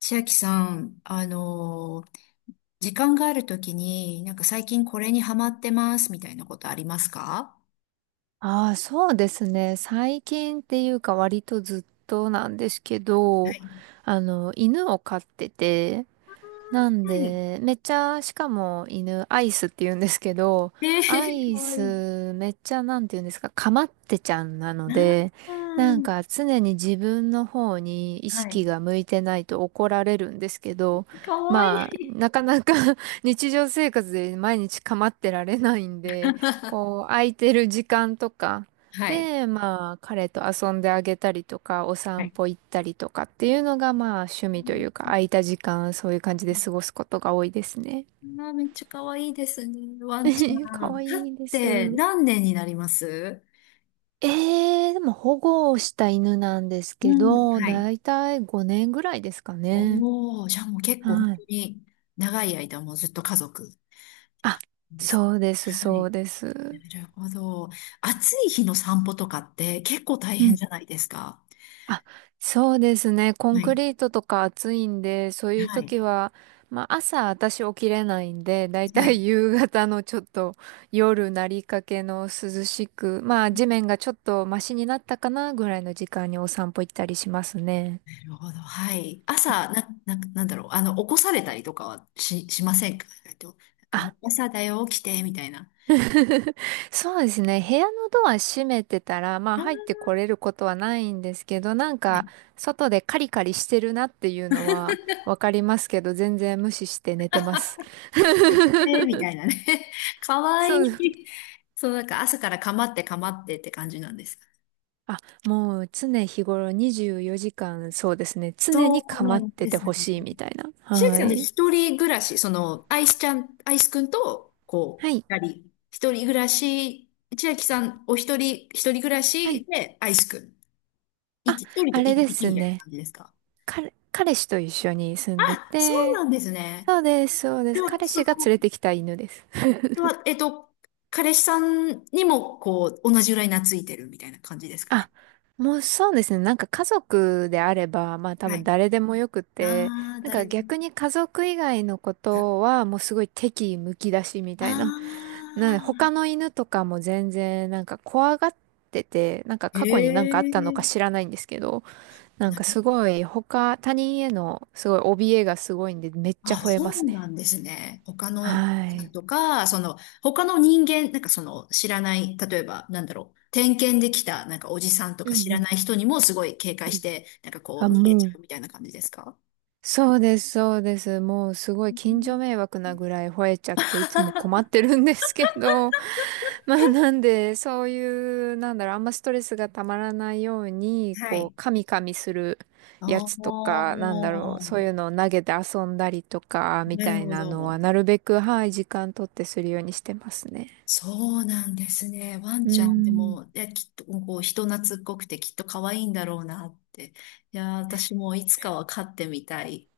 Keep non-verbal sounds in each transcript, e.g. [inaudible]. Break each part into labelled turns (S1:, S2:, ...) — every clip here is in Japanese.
S1: 千秋さん、時間があるときに、なんか最近これにハマってますみたいなことありますか？
S2: ああ、そうですね。最近っていうか割とずっとなんですけ
S1: は
S2: ど、
S1: い。
S2: 犬を飼ってて、なん
S1: はい。
S2: で、めっちゃ、しかも犬、アイスって言うんですけど、
S1: え
S2: ア
S1: ー、
S2: イ
S1: かわいい。
S2: スめっちゃ、なんて言うんですか、かまってちゃんなの
S1: な
S2: で、なんか常に自分の方に意
S1: はい。
S2: 識が向いてないと怒られるんですけど、
S1: かわい
S2: まあ、
S1: い。
S2: なかなか [laughs] 日常生活で毎日かまってられないんで、こう、
S1: [laughs]
S2: 空いてる時間とか、
S1: はい。
S2: で、まあ、彼と遊んであげたりとか、お
S1: は
S2: 散
S1: い。
S2: 歩行ったりとかっていうのが、まあ、趣味というか、空いた時間、そういう感じで過ごすことが多いですね。
S1: あー、めっちゃかわいいですね。ワンち
S2: [laughs]
S1: ゃ
S2: か
S1: ん、
S2: わ
S1: 飼っ
S2: いいで
S1: て
S2: す。
S1: 何年になります
S2: でも保護をした犬なんです
S1: う
S2: け
S1: ん。
S2: ど、
S1: はい。
S2: だいたい5年ぐらいですかね。
S1: おー、じゃあもう結構本
S2: は
S1: 当
S2: い。
S1: に長い間もうずっと家族
S2: あ、
S1: です。
S2: そうです、
S1: は
S2: そ
S1: い。
S2: うで
S1: な
S2: す。
S1: るほど。暑い日の散歩とかって結構大
S2: う
S1: 変
S2: ん。
S1: じゃないですか。
S2: あ、そうですね。コ
S1: は
S2: ンク
S1: い。
S2: リートとか暑いんで、そういう
S1: はい。
S2: 時は、まあ朝私起きれないんで、だい
S1: は
S2: た
S1: い。
S2: い [laughs] 夕方のちょっと夜なりかけの涼しく、まあ地面がちょっとマシになったかなぐらいの時間にお散歩行ったりしますね。
S1: なるほど。はい。朝、なんだろう。起こされたりとかはしませんか？なんかも
S2: あ
S1: う朝だよ、起きて、みたいな。
S2: [laughs] そうですね。部屋のドア閉めてたら、ま
S1: あ
S2: あ入っ
S1: ー、
S2: てこれることはないんですけど、なん
S1: は
S2: か
S1: い。
S2: 外でカリカリしてるなっていうのはわかりますけど、全然無視して寝てます。
S1: 開けて、みたい
S2: [laughs]
S1: なね。[laughs] かわい
S2: そう。
S1: い。そう、なんか朝からかまってかまってって感じなんです。
S2: あ、もう常日頃24時間、そうですね。常
S1: そ
S2: に
S1: う
S2: 構
S1: な
S2: っ
S1: ん
S2: て
S1: で
S2: て
S1: すね。
S2: ほしいみたいな。
S1: 千秋
S2: は
S1: さんって
S2: い。
S1: 一人暮らし、その、アイスちゃん、アイスくんと、こ
S2: はい。
S1: う、二人、一人暮らし、千秋さんお一人、一人暮ら
S2: はい。
S1: しで、アイスくん。
S2: あ、
S1: 一人と
S2: あれ
S1: 一
S2: で
S1: 匹
S2: す
S1: みたいな
S2: ね。
S1: 感じですか？
S2: 彼氏と一緒に住
S1: あ、
S2: んで
S1: そうな
S2: て、
S1: んですね。
S2: そうです、そうで
S1: で
S2: す。
S1: は、
S2: 彼氏が連れてきた犬です。
S1: では、えっと、彼氏さんにも、こう、同じぐらい懐いてるみたいな感じですか
S2: あ、
S1: ね。
S2: もうそうですね。なんか家族であれば、まあ多
S1: は
S2: 分
S1: い。
S2: 誰でもよくて、
S1: ああ、
S2: なんか
S1: 誰。
S2: 逆に家族以外のことはもうすごい敵意むき出しみ
S1: あ
S2: たいな。なんで
S1: あ、
S2: 他の犬とかも全然なんか怖がってて、なんか
S1: へ
S2: 過去になんかあったのか
S1: え、
S2: 知らないんですけど、なんかす
S1: な
S2: ごい他人へのすごい怯えがすごいんでめっちゃ
S1: あ、
S2: 吠えま
S1: そう
S2: すね。
S1: なんですね。他
S2: は
S1: の、
S2: い。
S1: とか、その、他の人間、なんかその、知らない、例えば、なんだろう、点検できた、なんかおじさんと
S2: う
S1: か
S2: ん
S1: 知
S2: う
S1: ら
S2: ん
S1: ない人にもすごい警戒
S2: う
S1: し
S2: ん。
S1: て、なんかこ
S2: あ、
S1: う、逃げち
S2: も
S1: ゃ
S2: う。
S1: うみたいな感じですか？
S2: そうです、そうです。もうすご
S1: う
S2: い
S1: ん。
S2: 近所迷惑なぐらい吠えちゃっていつも困っ
S1: [laughs]
S2: てるんですけど、[laughs] まあなんでそういう、なんだろう、あんまストレスがたまらないように、
S1: は
S2: こう、
S1: い。
S2: カミカミするや
S1: お
S2: つとか、なんだろう、
S1: ー、
S2: そういうのを投げて遊んだりとか、み
S1: なる
S2: たい
S1: ほ
S2: なのは
S1: ど。
S2: なるべく、はい、時間取ってするようにしてますね。
S1: そうなんですね。ワン
S2: う
S1: ちゃんで
S2: ん。
S1: も、いや、きっと、こう、人懐っこくてきっと可愛いんだろうなって。いや、私もいつかは飼ってみたい。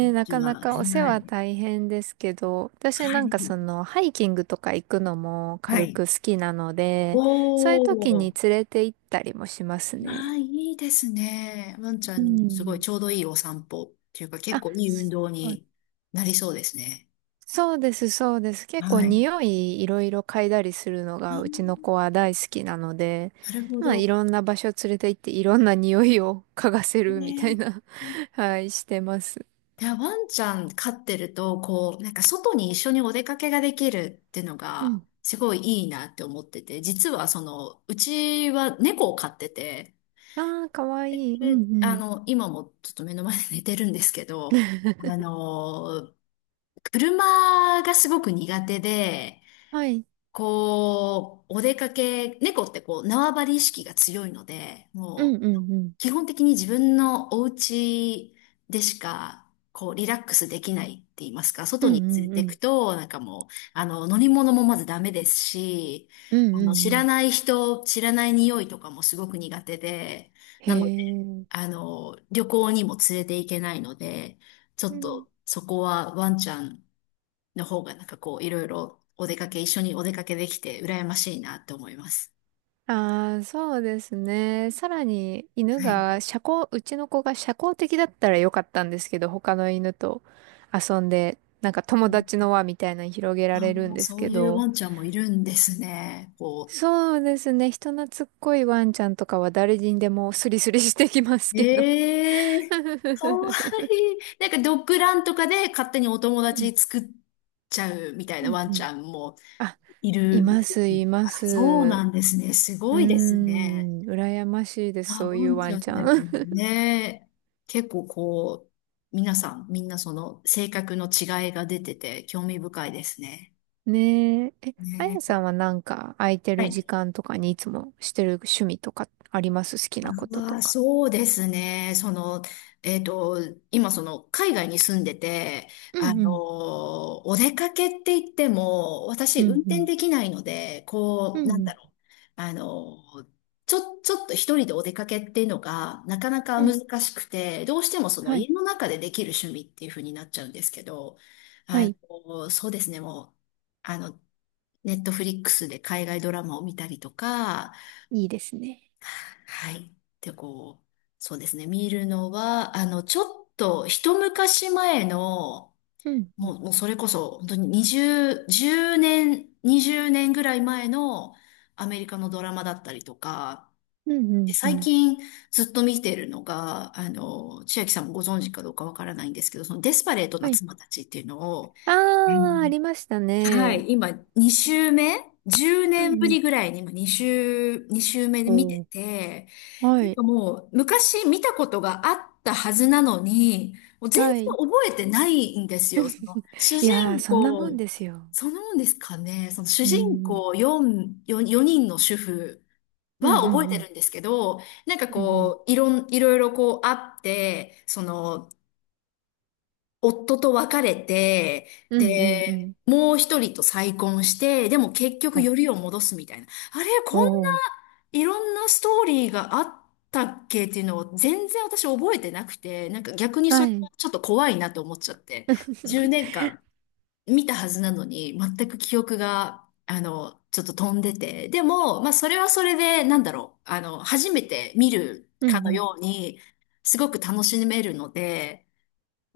S1: う
S2: え、な
S1: ち
S2: か
S1: は
S2: な
S1: は
S2: かお世話
S1: い。
S2: 大変ですけど、私
S1: は
S2: なん
S1: い。
S2: かそのハイキングとか行くのも
S1: は
S2: 軽
S1: い。
S2: く好きなの
S1: お
S2: で、そういう時に
S1: ー。
S2: 連れて行ったりもします
S1: あ
S2: ね。
S1: あ、いいですね。ワンちゃ
S2: う
S1: んにすごい
S2: ん。
S1: ちょうどいいお散歩っていうか結
S2: あ、
S1: 構いい運
S2: そ
S1: 動
S2: う
S1: になりそうですね。
S2: そうです、そうです。結構
S1: はい。
S2: 匂いいろいろ嗅いだりするの
S1: う
S2: がうちの子
S1: ん、
S2: は大好きなので、
S1: なるほ
S2: まあい
S1: ど。
S2: ろんな場所連れて行っていろんな匂いを嗅がせるみたい
S1: ね。
S2: な
S1: ね。
S2: [laughs] はい、してます。
S1: で、ワンちゃん飼ってると、こう、なんか外に一緒にお出かけができるっていうの
S2: う
S1: が、
S2: ん。
S1: すごいいいなって思ってて、実はその、うちは猫を飼ってて、
S2: ああ、かわいい。うん
S1: で
S2: うん。
S1: 今もちょっと目の前で寝てるんですけど、あ
S2: [laughs]
S1: の車がすごく苦手で、
S2: はい。
S1: こう、お出かけ、猫ってこう、縄張り意識が強いので、
S2: うん
S1: も
S2: うん
S1: う、
S2: うん。
S1: 基本的に自分のお家でしか、こう、リラックスできないって言いますか、
S2: う
S1: 外
S2: ん
S1: に連れ
S2: うんう
S1: てく
S2: ん。
S1: と、なんかもう、乗り物もまずダメですし、
S2: うんうん
S1: 知
S2: う
S1: ら
S2: ん。
S1: ない人、知らない匂いとかもすごく苦手で、
S2: へ
S1: なので、
S2: え。
S1: 旅行にも連れて行けないので、ちょ
S2: う
S1: っ
S2: ん。
S1: とそこはワンちゃんの方がなんかこういろいろお出かけ、一緒にお出かけできて羨ましいなって思います。
S2: ああ、そうですね。さらに犬
S1: はい。
S2: が社交、うちの子が社交的だったらよかったんですけど、他の犬と遊んで、なんか友達の輪みたいなの広げ
S1: あ
S2: られるん
S1: ー、
S2: です
S1: そう
S2: け
S1: いう
S2: ど、
S1: ワンちゃんもいるんですね。こ
S2: そうですね。人懐っこいワンちゃんとかは誰にでもスリスリしてきます
S1: う。
S2: けど。
S1: ええー、かわ
S2: [laughs]
S1: いい。なんかドッグランとかで勝手にお友
S2: うん
S1: 達作っちゃうみたい
S2: う
S1: な
S2: ん
S1: ワン
S2: う
S1: ちゃ
S2: ん。
S1: んも
S2: [laughs] あ、
S1: い
S2: い
S1: る。い
S2: ま
S1: る
S2: す、いま
S1: から
S2: す。
S1: そうなんですね。す
S2: う
S1: ごいです
S2: ー
S1: ね。
S2: ん、羨ましいです、
S1: あ、
S2: そう
S1: ワ
S2: いう
S1: ン
S2: ワ
S1: ちゃ
S2: ンち
S1: ん
S2: ゃ
S1: でも
S2: ん。
S1: ね、結構こう、皆さん、みんなその性格の違いが出てて興味深いですね。
S2: [laughs] ねえ。え、あ
S1: ね。
S2: やさんはなんか空いて
S1: は
S2: る時
S1: い。
S2: 間とかにいつもしてる趣味とかあります？好きなことと
S1: ああ、
S2: か。
S1: そうですね。えっと、今その海外に住んでて、
S2: うんうん。
S1: お出かけって言っても、私
S2: う
S1: 運
S2: んう
S1: 転
S2: ん。
S1: できないので、こ
S2: うん
S1: う、なん
S2: う
S1: だ
S2: ん。
S1: ろう。あのちょっと一人でお出かけっていうのが、なかなか
S2: うん。
S1: 難しくて、どうしてもその
S2: は
S1: 家
S2: い。
S1: の中でできる趣味っていう風になっちゃうんですけど、
S2: はい。
S1: そうですね、もう、あの、ネットフリックスで海外ドラマを見たりとか、
S2: いいですね。
S1: はい。で、こう、そうですね。見るのは、ちょっと一昔前の、
S2: うんうん。
S1: もうそれこそ、本当に20、1年、20年ぐらい前のアメリカのドラマだったりとか、
S2: うんう
S1: で
S2: んう
S1: 最
S2: ん。
S1: 近ずっと見てるのが、千秋さんもご存知かどうかわからないんですけど、そのデスパレート
S2: は
S1: な
S2: い。
S1: 妻たちっていうのを、
S2: あー、ありました
S1: は
S2: ね。
S1: い、今2週目？ 10
S2: う
S1: 年
S2: ん
S1: ぶ
S2: う
S1: り
S2: ん。
S1: ぐらいに今2週目で見て
S2: おー
S1: て、
S2: は
S1: なん
S2: い。
S1: かもう昔見たことがあったはずなのに、もう全然
S2: はい。
S1: 覚えてないんですよ。その主
S2: い
S1: 人
S2: やー、そんなもん
S1: 公、
S2: ですよ。
S1: そのもんですかね、その主
S2: う
S1: 人
S2: ん。
S1: 公4人の主婦
S2: う
S1: は
S2: んう
S1: 覚え
S2: んう
S1: て
S2: ん。
S1: るんですけど、なんか
S2: うんうん。
S1: こう、いろいろこうあって、その、夫と別れて、
S2: うんうんう
S1: で、
S2: ん。
S1: もう一人と再婚して、でも結局
S2: お、
S1: よりを戻すみたいな。あれ、こんな
S2: おー。
S1: いろんなストーリーがあったっけっていうのを全然私覚えてなくて、なんか逆に
S2: は
S1: それ
S2: い。
S1: がちょっと怖いなと思っちゃって、10年間見たはずなのに全く記憶が、ちょっと飛んでて。でも、まあそれはそれで、なんだろう、初めて見る
S2: う
S1: か
S2: ん
S1: の
S2: うん。
S1: ように、すごく楽しめるので、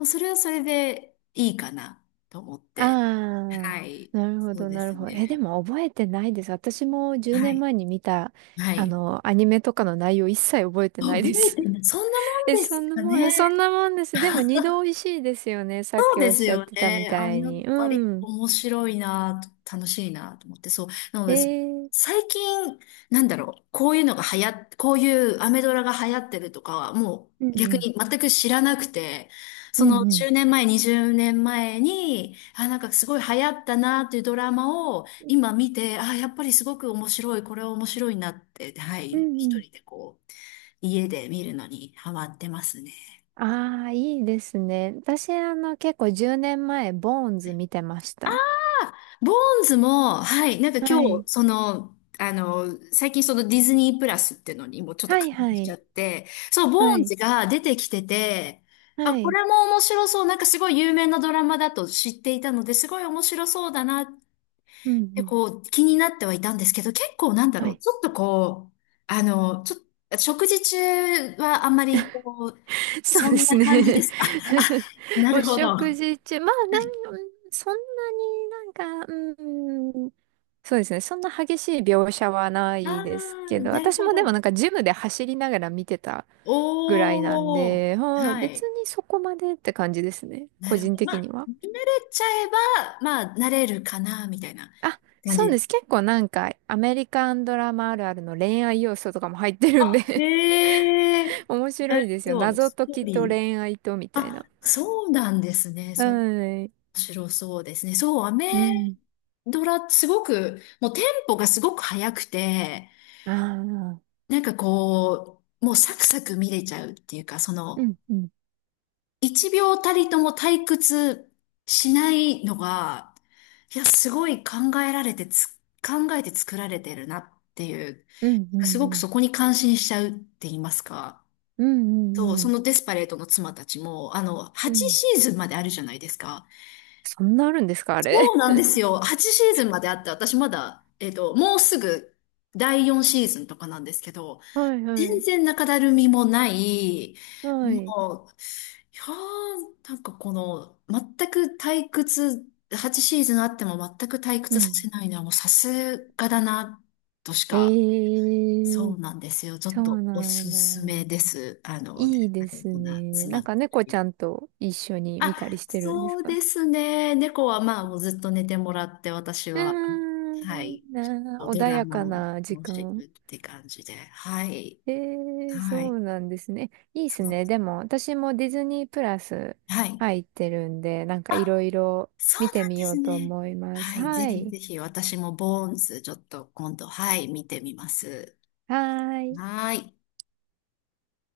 S1: それはそれでいいかなと思っ
S2: [laughs]
S1: て。
S2: ああ、
S1: はい。
S2: なるほ
S1: そう
S2: ど、
S1: で
S2: なる
S1: す
S2: ほど。え、で
S1: ね。
S2: も覚えてないです。私も10
S1: は
S2: 年
S1: い。
S2: 前に見た、
S1: はい。
S2: アニメとかの内容一切覚えてない
S1: 覚
S2: で
S1: え
S2: す。
S1: てない。そん
S2: [laughs]
S1: な
S2: え、
S1: もんですか
S2: そ
S1: ね。
S2: んなもんです。でも二度美味しいですよね。さっ
S1: そう
S2: き
S1: で
S2: おっ
S1: す
S2: しゃっ
S1: よ
S2: てたみ
S1: ね。あ、
S2: たい
S1: やっ
S2: に。う
S1: ぱり
S2: ん。
S1: 面白いなと、楽しいなと思って、そう。なの
S2: え
S1: で、
S2: ー、
S1: 最近、なんだろう、こういうのが流行っ、こういうアメドラが流行ってるとかは、も
S2: うん
S1: う逆
S2: うん。
S1: に全く知らなくて、
S2: う
S1: その
S2: んうん。
S1: 10年前、20年前に、あ、なんかすごい流行ったなっていうドラマを今見て、あ、やっぱりすごく面白い、これは面白いなって、は
S2: う
S1: い、
S2: んう
S1: 一
S2: ん。
S1: 人でこう、家で見るのにハマってますね。
S2: ああ、いいですね。私、結構10年前、ボーンズ見てました。
S1: ボーンズも、はい、なんか今
S2: は
S1: 日、
S2: い。
S1: 最近そのディズニープラスっていうのにもちょっと
S2: は
S1: 感
S2: いは
S1: 動しちゃ
S2: い。
S1: って、そう、ボ
S2: は
S1: ーン
S2: い。
S1: ズが出てきてて、あ、
S2: は
S1: こ
S2: い。
S1: れも面白そう、なんかすごい有名なドラマだと知っていたので、すごい面白そうだなっ
S2: うんう
S1: て
S2: ん。
S1: こう気になってはいたんですけど、結構なんだ
S2: は
S1: ろう、
S2: い
S1: ちょっとこう、ちょっと、食事中はあんまりこ
S2: [laughs]
S1: う、
S2: そう
S1: そ
S2: で
S1: ん
S2: す
S1: な感じで
S2: ね。
S1: すか。[laughs]
S2: [laughs]
S1: なる
S2: お
S1: ほど。
S2: 食
S1: あ
S2: 事中、まあ、そんなになんか、うん、そうですね。そんな激しい描写はな
S1: あ、
S2: いですけど、
S1: なる
S2: 私
S1: ほ
S2: もでもなん
S1: ど。
S2: かジムで走りながら見てたぐらいなん
S1: おー。
S2: で、はい、
S1: は
S2: 別
S1: い。
S2: にそこまでって感じですね。
S1: な
S2: 個
S1: る
S2: 人
S1: ほど。ま
S2: 的に
S1: あ、
S2: は。
S1: 慣れちゃえば、まあ、慣れるかな、みたいな
S2: あ、
S1: 感
S2: そ
S1: じ
S2: う
S1: で。
S2: です。結構なんかアメリカンドラマあるあるの恋愛要素とかも入ってるん
S1: あ、
S2: で
S1: へえ、
S2: [laughs] 面
S1: な
S2: 白い
S1: る
S2: ですよ。
S1: ほど。
S2: 謎
S1: ス
S2: 解
S1: トー
S2: きと
S1: リー。
S2: 恋愛とみたい
S1: あ、
S2: な。
S1: そうなんですね。それ、面
S2: はい。
S1: 白そうですね。そう、アメ
S2: うん。
S1: ドラ、すごく、もうテンポがすごく速くて、
S2: ああ。
S1: なんかこう、もうサクサク見れちゃうっていうか、そ
S2: う
S1: の、
S2: ん、うん、
S1: 一秒たりとも退屈しないのが、いや、すごい考えて作られてるなっていう、
S2: うん、う
S1: すごく
S2: ん、
S1: そこに感心しちゃうって言いますか。
S2: うん、う
S1: そう、
S2: ん、う
S1: そ
S2: ん、
S1: のデスパレートの妻たちも、
S2: う
S1: 8
S2: ん。
S1: シーズンまであるじゃないですか。
S2: そんなあるんですか、あれ？
S1: そうなんですよ。8シーズンまであって、私まだ、もうすぐ第4シーズンとかなんですけど、
S2: [laughs] はい、は
S1: 全
S2: い、
S1: 然中だるみもない、
S2: はい。
S1: もう、いやー、なんかこの、全く退屈、8シーズンあっても全く退
S2: う
S1: 屈させ
S2: ん。
S1: ないのはもうさすがだな、としか、
S2: へ
S1: そ
S2: え、
S1: うなんですよ。ちょ
S2: そ
S1: っ
S2: う
S1: とお
S2: なん
S1: すすめ
S2: だ。
S1: です。で
S2: いい
S1: あ
S2: で
S1: れ、
S2: す
S1: こんな、
S2: ね。
S1: 詰ま
S2: なん
S1: って。
S2: か猫ちゃんと一緒に見たり
S1: あ、
S2: してるんです
S1: そう
S2: か？
S1: ですね。猫はまあもうずっと寝てもらって、私
S2: う
S1: は、
S2: ーん、
S1: は
S2: いい
S1: い、
S2: なあ。
S1: ド
S2: 穏
S1: ラ
S2: や
S1: マ
S2: か
S1: を、
S2: な時
S1: 楽して
S2: 間。
S1: るって感じで、はい、
S2: ええ、
S1: は
S2: そ
S1: い。
S2: うなんですね。いいで
S1: そ
S2: す
S1: う、
S2: ね。でも、私もディズニープラス
S1: はい。
S2: 入ってるんで、なんかいろ
S1: あ、
S2: いろ
S1: そ
S2: 見
S1: う
S2: て
S1: なん
S2: み
S1: で
S2: よ
S1: す
S2: うと
S1: ね。
S2: 思います。
S1: はい。ぜ
S2: は
S1: ひ
S2: い。
S1: ぜひ私もボーンズちょっと今度、はい、見てみます。
S2: はーい
S1: はーい。